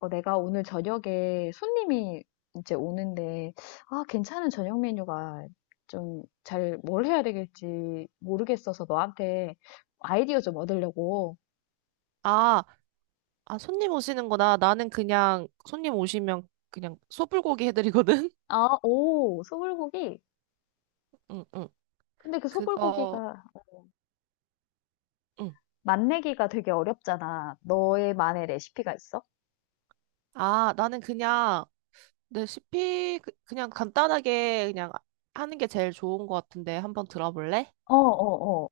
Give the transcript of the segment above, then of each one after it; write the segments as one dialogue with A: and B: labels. A: 어, 내가 오늘 저녁에 손님이 이제 오는데, 아, 괜찮은 저녁 메뉴가 좀 잘 뭘 해야 되겠지 모르겠어서 너한테 아이디어 좀 얻으려고.
B: 아, 아, 손님 오시는구나. 나는 그냥 손님 오시면 그냥 소불고기 해드리거든.
A: 아, 오, 소불고기?
B: 응, 응.
A: 근데 그
B: 그거,
A: 소불고기가
B: 응.
A: 맛내기가 되게 어렵잖아. 너의만의 레시피가 있어?
B: 아, 나는 그냥 레시피 그냥 간단하게 그냥 하는 게 제일 좋은 것 같은데 한번 들어볼래?
A: 어, 어, 어.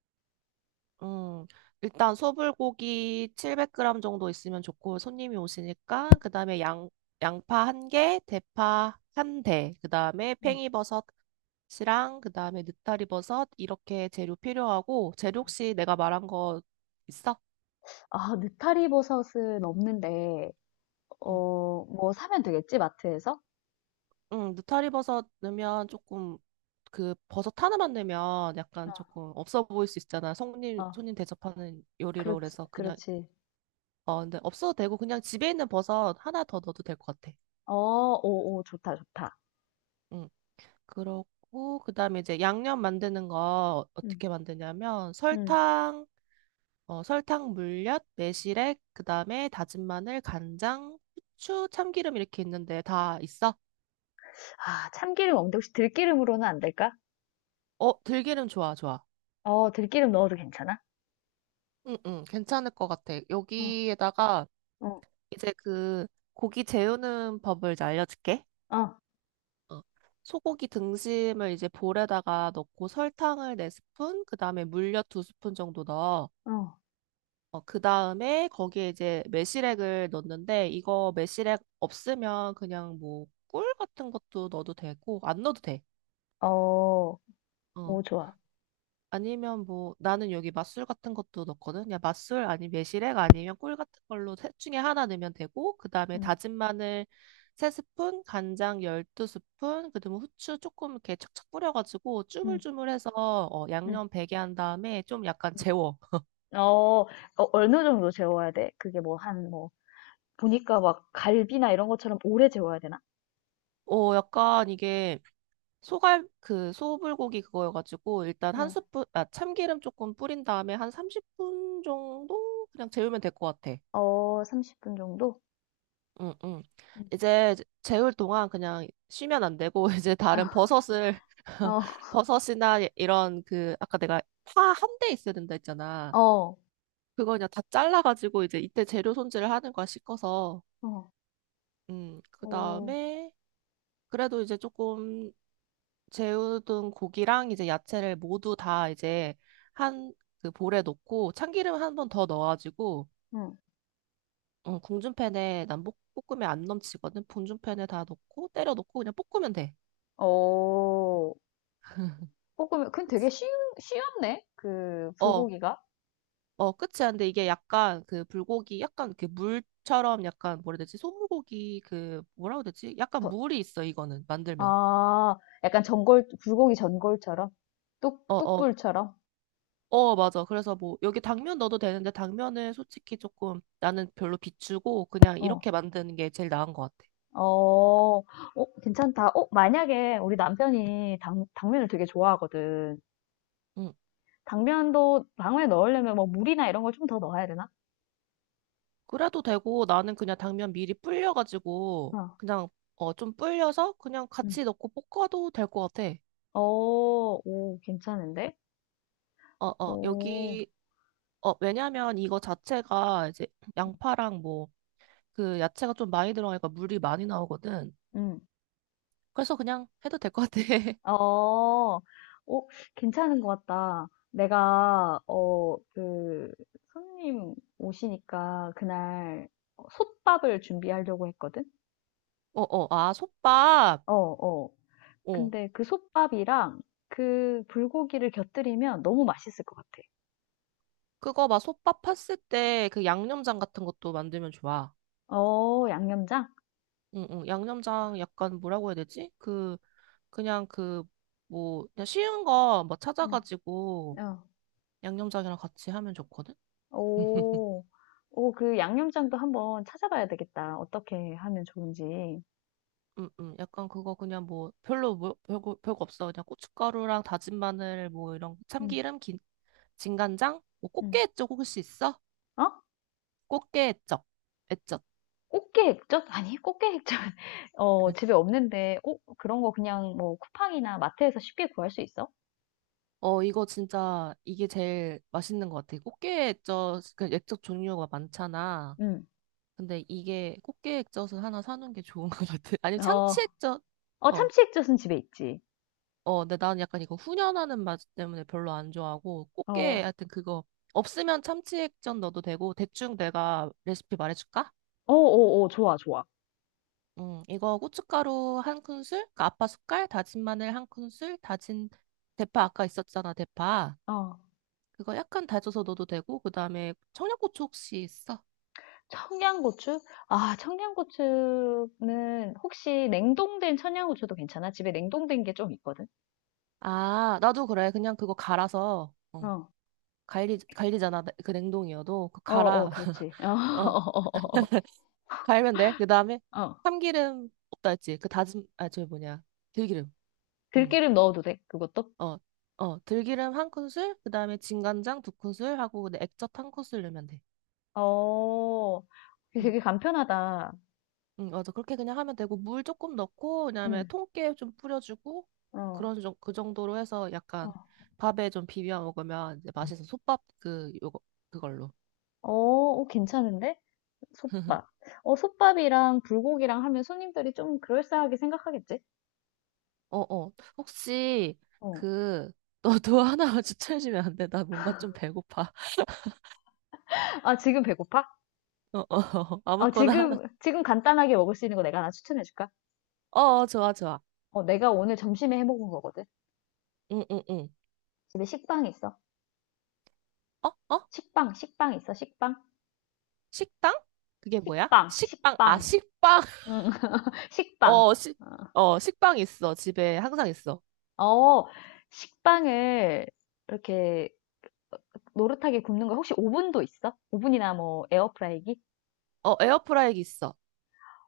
B: 음, 일단 소불고기 700g 정도 있으면 좋고 손님이 오시니까 그다음에 양 양파 한 개, 대파 한 대, 그다음에
A: 음.
B: 팽이버섯이랑 그다음에 느타리버섯 이렇게 재료 필요하고 재료 혹시 내가 말한 거 있어?
A: 아, 느타리 버섯은 없는데,
B: 응,
A: 어, 뭐 사면 되겠지, 마트에서?
B: 응, 느타리버섯 넣으면 조금 그 버섯 하나만 넣으면
A: 어,
B: 약간 조금 없어 보일 수 있잖아. 손님
A: 어,
B: 손님 대접하는 요리로
A: 그렇지,
B: 그래서 그냥.
A: 그렇지.
B: 근데 없어도 되고 그냥 집에 있는 버섯 하나 더 넣어도 될 것 같아.
A: 어, 오, 오, 좋다, 좋다.
B: 응. 그렇고 그다음에 이제 양념 만드는 거 어떻게 만드냐면
A: 음.
B: 설탕 물엿, 매실액, 그다음에 다진 마늘, 간장, 후추, 참기름 이렇게 있는데 다 있어?
A: 아, 참기름 없는데 혹시 들기름으로는 안 될까?
B: 어, 들기름 좋아, 좋아.
A: 어, 들기름 넣어도 괜찮아?
B: 응, 응, 괜찮을 것 같아.
A: 어,
B: 여기에다가
A: 어,
B: 이제 그 고기 재우는 법을 이제 알려줄게.
A: 어,
B: 어, 소고기 등심을 이제 볼에다가 넣고 설탕을 4스푼 그다음에 물엿 2스푼 정도 넣어.
A: 어,
B: 그 다음에 거기에 이제 매실액을 넣는데 이거 매실액 없으면 그냥 뭐 꿀 같은 것도 넣어도 되고 안 넣어도 돼.
A: 어,
B: 어.
A: 오, 좋아.
B: 아니면 뭐 나는 여기 맛술 같은 것도 넣거든. 그냥 맛술 아니면 매실액 아니면 꿀 같은 걸로 셋 중에 하나 넣으면 되고 그 다음에
A: 음,
B: 다진 마늘 3스푼, 간장 12스푼, 그다음에 후추 조금 이렇게 척척 뿌려가지고
A: 음,
B: 쭈물쭈물해서
A: 음,
B: 양념 배게 한 다음에 좀 약간
A: 음.
B: 재워.
A: 어, 어, 어느 정도 재워야 돼? 그게 뭐 한, 뭐, 보니까 막 갈비나 이런 것처럼 오래 재워야 되나?
B: 약간 이게 소갈 그 소불고기 그거여가지고 일단 한
A: 응.
B: 스푼 참기름 조금 뿌린 다음에 한 30분 정도 그냥 재우면 될 것 같아.
A: 어, 30분 정도?
B: 응, 응.
A: 음.
B: 이제 재울 동안 그냥 쉬면 안 되고 이제 다른 버섯을
A: 어,
B: 버섯이나 이런 그 아까 내가 파 한 대 있어야 된다 했잖아.
A: 어, 어,
B: 그거 그냥 다 잘라가지고 이제 이때 재료 손질을 하는 거야 씻어서.
A: 어,
B: 그
A: 어,
B: 다음에 그래도 이제 조금 재우둔 고기랑 이제 야채를 모두 다 이제 한 그 볼에 넣고 참기름 한 번 더 넣어가지고
A: 응.
B: 궁중팬에 난 볶으면 안 넘치거든. 궁중팬에 다 넣고 때려 넣고 그냥 볶으면 돼.
A: 어, 볶으면, 그건 되게
B: 그치?
A: 쉬운, 쉬웠네? 그,
B: 어,
A: 불고기가.
B: 어, 끝이야. 근데 이게 약간 그 불고기 약간 그 물처럼 약간 뭐라 해야 되지? 소불고기 그 뭐라고 해야 되지? 약간 물이 있어 이거는 만들면.
A: 아, 약간 전골, 불고기 전골처럼? 뚝,
B: 어, 어,
A: 뚝불처럼?
B: 어, 맞아. 그래서 뭐 여기 당면 넣어도 되는데 당면은 솔직히 조금 나는 별로 비추고 그냥
A: 어,
B: 이렇게 만드는 게 제일 나은 것 같아.
A: 어, 어, 괜찮다. 어, 만약에 우리 남편이 당면을 되게 좋아하거든.
B: 응.
A: 당면도 당면에 넣으려면 뭐 물이나 이런 걸 좀 더 넣어야 되나?
B: 그래도 되고 나는 그냥 당면 미리 불려가지고
A: 어,
B: 그냥 좀 불려서 그냥
A: 응,
B: 같이 넣고 볶아도 될 것 같아.
A: 어, 오, 괜찮은데?
B: 어, 어.
A: 오,
B: 여기 어 왜냐면 이거 자체가 이제 양파랑 뭐 그 야채가 좀 많이 들어가니까 물이 많이 나오거든.
A: 응.
B: 그래서 그냥 해도 될 것 같아.
A: 어, 어, 괜찮은 것 같다. 내가, 어, 그, 손님 오시니까 그날 솥밥을 준비하려고 했거든?
B: 어, 어, 아, 솥밥.
A: 어, 어.
B: 어
A: 근데 그 솥밥이랑 그 불고기를 곁들이면 너무 맛있을 것 같아.
B: 그거 막 솥밥 팠을 때 그 양념장 같은 것도 만들면 좋아.
A: 어, 양념장?
B: 응응 양념장 약간 뭐라고 해야 되지? 그냥 뭐, 그냥 쉬운 거 뭐
A: 응.
B: 찾아가지고
A: 어.
B: 양념장이랑 같이 하면 좋거든?
A: 오, 오, 그 양념장도 한번 찾아봐야 되겠다. 어떻게 하면 좋은지.
B: 약간 그거 그냥 뭐 별로 뭐, 별거, 별거 없어. 그냥 고춧가루랑 다진 마늘 뭐 이런
A: 응.
B: 참기름, 진간장? 뭐
A: 응.
B: 꽃게 액젓 혹시 있어?
A: 어?
B: 꽃게 액젓. 액젓.
A: 꽃게 액젓? 아니, 꽃게 액젓. 어, 집에 없는데, 어, 그런 거 그냥 뭐 쿠팡이나 마트에서 쉽게 구할 수 있어?
B: 이거 진짜 이게 제일 맛있는 것 같아. 꽃게 액젓, 그 액젓 종류가 많잖아.
A: 응.
B: 근데 이게 꽃게 액젓을 하나 사놓은 게 좋은 것 같아. 아니면
A: 어,
B: 참치 액젓.
A: 어,
B: 어.
A: 참치 액젓은 집에 있지.
B: 근데 나는 약간 이거 훈연하는 맛 때문에 별로 안 좋아하고,
A: 어,
B: 꽃게,
A: 어
B: 하여튼 그거, 없으면 참치액젓 넣어도 되고, 대충 내가 레시피 말해줄까?
A: 어 어, 좋아, 좋아.
B: 이거 고춧가루 1큰술, 그러니까 아빠 숟갈, 다진 마늘 1큰술, 다진 대파 아까 있었잖아, 대파.
A: 어,
B: 그거 약간 다져서 넣어도 되고, 그 다음에 청양고추 혹시 있어?
A: 청양고추? 아, 청양고추는 혹시 냉동된 청양고추도 괜찮아? 집에 냉동된 게 좀 있거든?
B: 아, 나도 그래. 그냥 그거 갈아서,
A: 어,
B: 갈리잖아, 그 냉동이어도. 그
A: 어, 어,
B: 갈아.
A: 그렇지. 어,
B: 어.
A: 어, 어,
B: 갈면 돼. 그 다음에
A: 어. 어.
B: 참기름 없다 했지. 그 다진 아 저 뭐냐, 들기름. 응.
A: 들기름 넣어도 돼, 그것도?
B: 어. 들기름 1큰술, 그 다음에 진간장 2큰술 하고, 근데 액젓 1큰술 넣으면 돼.
A: 어,
B: 응,
A: 되게 간편하다.
B: 응, 맞아. 그렇게 그냥 하면 되고, 물 조금 넣고, 그다음에
A: 응.
B: 통깨 좀 뿌려주고,
A: 어,
B: 그 정도로 해서
A: 어.
B: 약간 밥에 좀 비벼 먹으면 이제 맛있어. 솥밥 그, 요거, 그걸로.
A: 어, 어, 괜찮은데? 솥밥. 어, 솥밥이랑 불고기랑 하면 손님들이 좀 그럴싸하게 생각하겠지?
B: 어, 어. 혹시
A: 어.
B: 그, 너도 하나만 추천해주면 안 돼? 나 뭔가 좀 배고파.
A: 아, 지금 배고파?
B: 어, 어,
A: 어,
B: 아무거나 하나.
A: 지금 간단하게 먹을 수 있는 거 내가 하나 추천해줄까?
B: 어, 어, 좋아, 좋아.
A: 어, 내가 오늘 점심에 해 먹은 거거든.
B: 응, 응, 응.
A: 집에 식빵 있어.
B: 어, 어?
A: 식빵, 식빵 있어, 식빵.
B: 식당? 그게 뭐야?
A: 식빵,
B: 식빵. 아,
A: 식빵.
B: 식빵.
A: 응, 식빵.
B: 어, 식빵 있어. 집에 항상 있어.
A: 어, 어, 식빵을 이렇게 노릇하게 굽는 거 혹시 오븐도 있어? 오븐이나 뭐 에어프라이기?
B: 어, 에어프라이기 있어.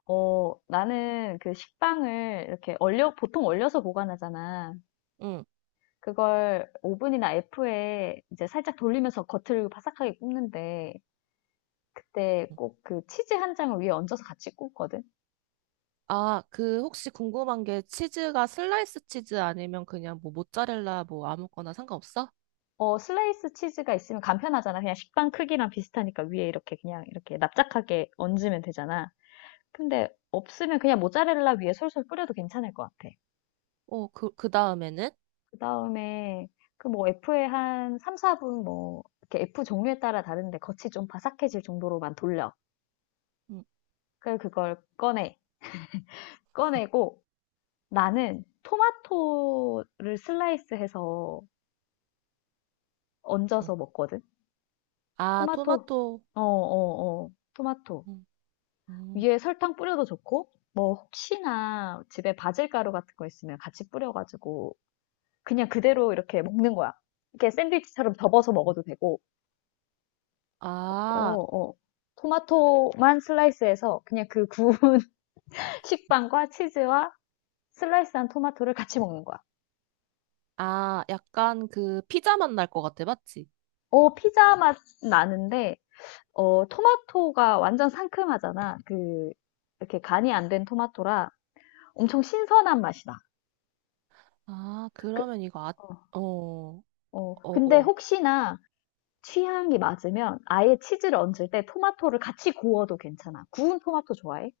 A: 어, 나는 그 식빵을 이렇게 얼려, 보통 얼려서 보관하잖아.
B: 응.
A: 그걸 오븐이나 F에 이제 살짝 돌리면서 겉을 바삭하게 굽는데, 그때 꼭 그 치즈 한 장을 위에 얹어서 같이 굽거든?
B: 아, 혹시 궁금한 게 치즈가 슬라이스 치즈 아니면 그냥 뭐 모짜렐라 뭐 아무거나 상관없어?
A: 어, 슬라이스 치즈가 있으면 간편하잖아. 그냥 식빵 크기랑 비슷하니까 위에 이렇게 그냥 이렇게 납작하게 얹으면 되잖아. 근데 없으면 그냥 모짜렐라 위에 솔솔 뿌려도 괜찮을 것 같아.
B: 어, 그 다음에는?
A: 그다음에 그 뭐 F에 한 3~4분 뭐 이렇게 F 종류에 따라 다른데 겉이 좀 바삭해질 정도로만 돌려.
B: 응,
A: 그래서 그걸 꺼내. 꺼내고 나는 토마토를 슬라이스해서
B: 응.
A: 얹어서 먹거든.
B: 아,
A: 토마토.
B: 토마토.
A: 어, 어, 어. 토마토.
B: 응, 응.
A: 위에 설탕 뿌려도 좋고 뭐 혹시나 집에 바질가루 같은 거 있으면 같이 뿌려가지고 그냥 그대로 이렇게 먹는 거야. 이렇게 샌드위치처럼 접어서 먹어도 되고 어,
B: 아,
A: 어. 토마토만 슬라이스해서 그냥 그 구운 식빵과 치즈와 슬라이스한 토마토를 같이 먹는 거야.
B: 아, 약간 그 피자 맛날 것 같아. 맞지?
A: 어, 피자 맛 나는데, 어, 토마토가 완전 상큼하잖아. 그, 이렇게 간이 안 된 토마토라 엄청 신선한 맛이다.
B: 아,
A: 그,
B: 그러면 이거 아,
A: 어,
B: 어,
A: 어.
B: 어,
A: 근데
B: 어.
A: 혹시나 취향이 맞으면 아예 치즈를 얹을 때 토마토를 같이 구워도 괜찮아. 구운 토마토 좋아해?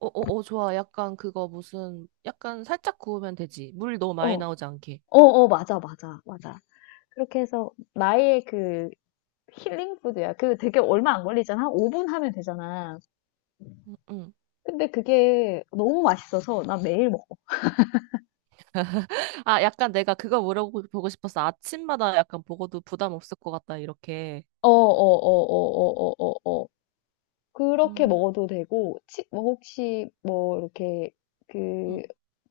B: 어, 어, 어, 좋아. 약간 그거 무슨, 약간 살짝 구우면 되지. 물 너무
A: 어,
B: 많이
A: 어,
B: 나오지 않게.
A: 어, 맞아, 맞아, 맞아. 그렇게 해서 나의 그 힐링 푸드야. 그 되게 얼마 안 걸리잖아. 한 5분 하면 되잖아.
B: 응, 응.
A: 근데 그게 너무 맛있어서 나 매일 먹어.
B: 아, 약간 내가 그거 물어보고 싶었어. 아침마다 약간 보고도 부담 없을 것 같다, 이렇게.
A: 어, 어, 어, 어, 어, 어, 어, 어. 그렇게
B: 음,
A: 먹어도 되고, 치, 뭐 혹시 뭐 이렇게
B: 음.
A: 그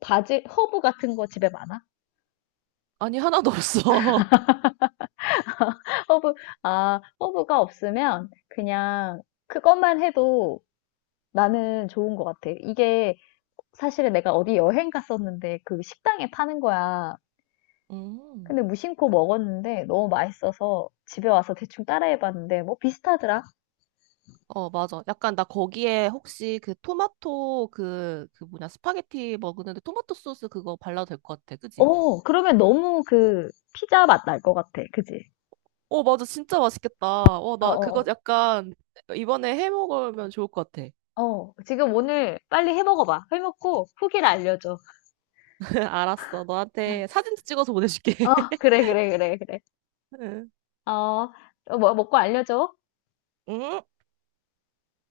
A: 바질, 허브 같은 거 집에 많아?
B: 아니, 하나도 없어.
A: 허브, 아, 허브가 없으면 그냥 그것만 해도 나는 좋은 것 같아. 이게 사실은 내가 어디 여행 갔었는데 그 식당에 파는 거야.
B: 음.
A: 근데 무심코 먹었는데 너무 맛있어서 집에 와서 대충 따라해봤는데 뭐 비슷하더라.
B: 어, 맞아. 약간 나 거기에 혹시 그 토마토 그 뭐냐, 스파게티 먹는데 토마토 소스 그거 발라도 될 것 같아. 그지?
A: 어, 그러면 너무 그 피자 맛날 것 같아. 그지?
B: 어, 맞아. 진짜 맛있겠다. 어,
A: 어,
B: 나 그거
A: 어,
B: 약간 이번에 해 먹으면 좋을 것 같아.
A: 어. 어, 지금 오늘 빨리 해 먹어봐. 해 먹고 후기를 알려줘.
B: 알았어. 너한테 사진도 찍어서 보내줄게.
A: 어, 그래, 그래, 그래, 그래.
B: 응.
A: 어, 어, 뭐, 먹고 알려줘.
B: 응?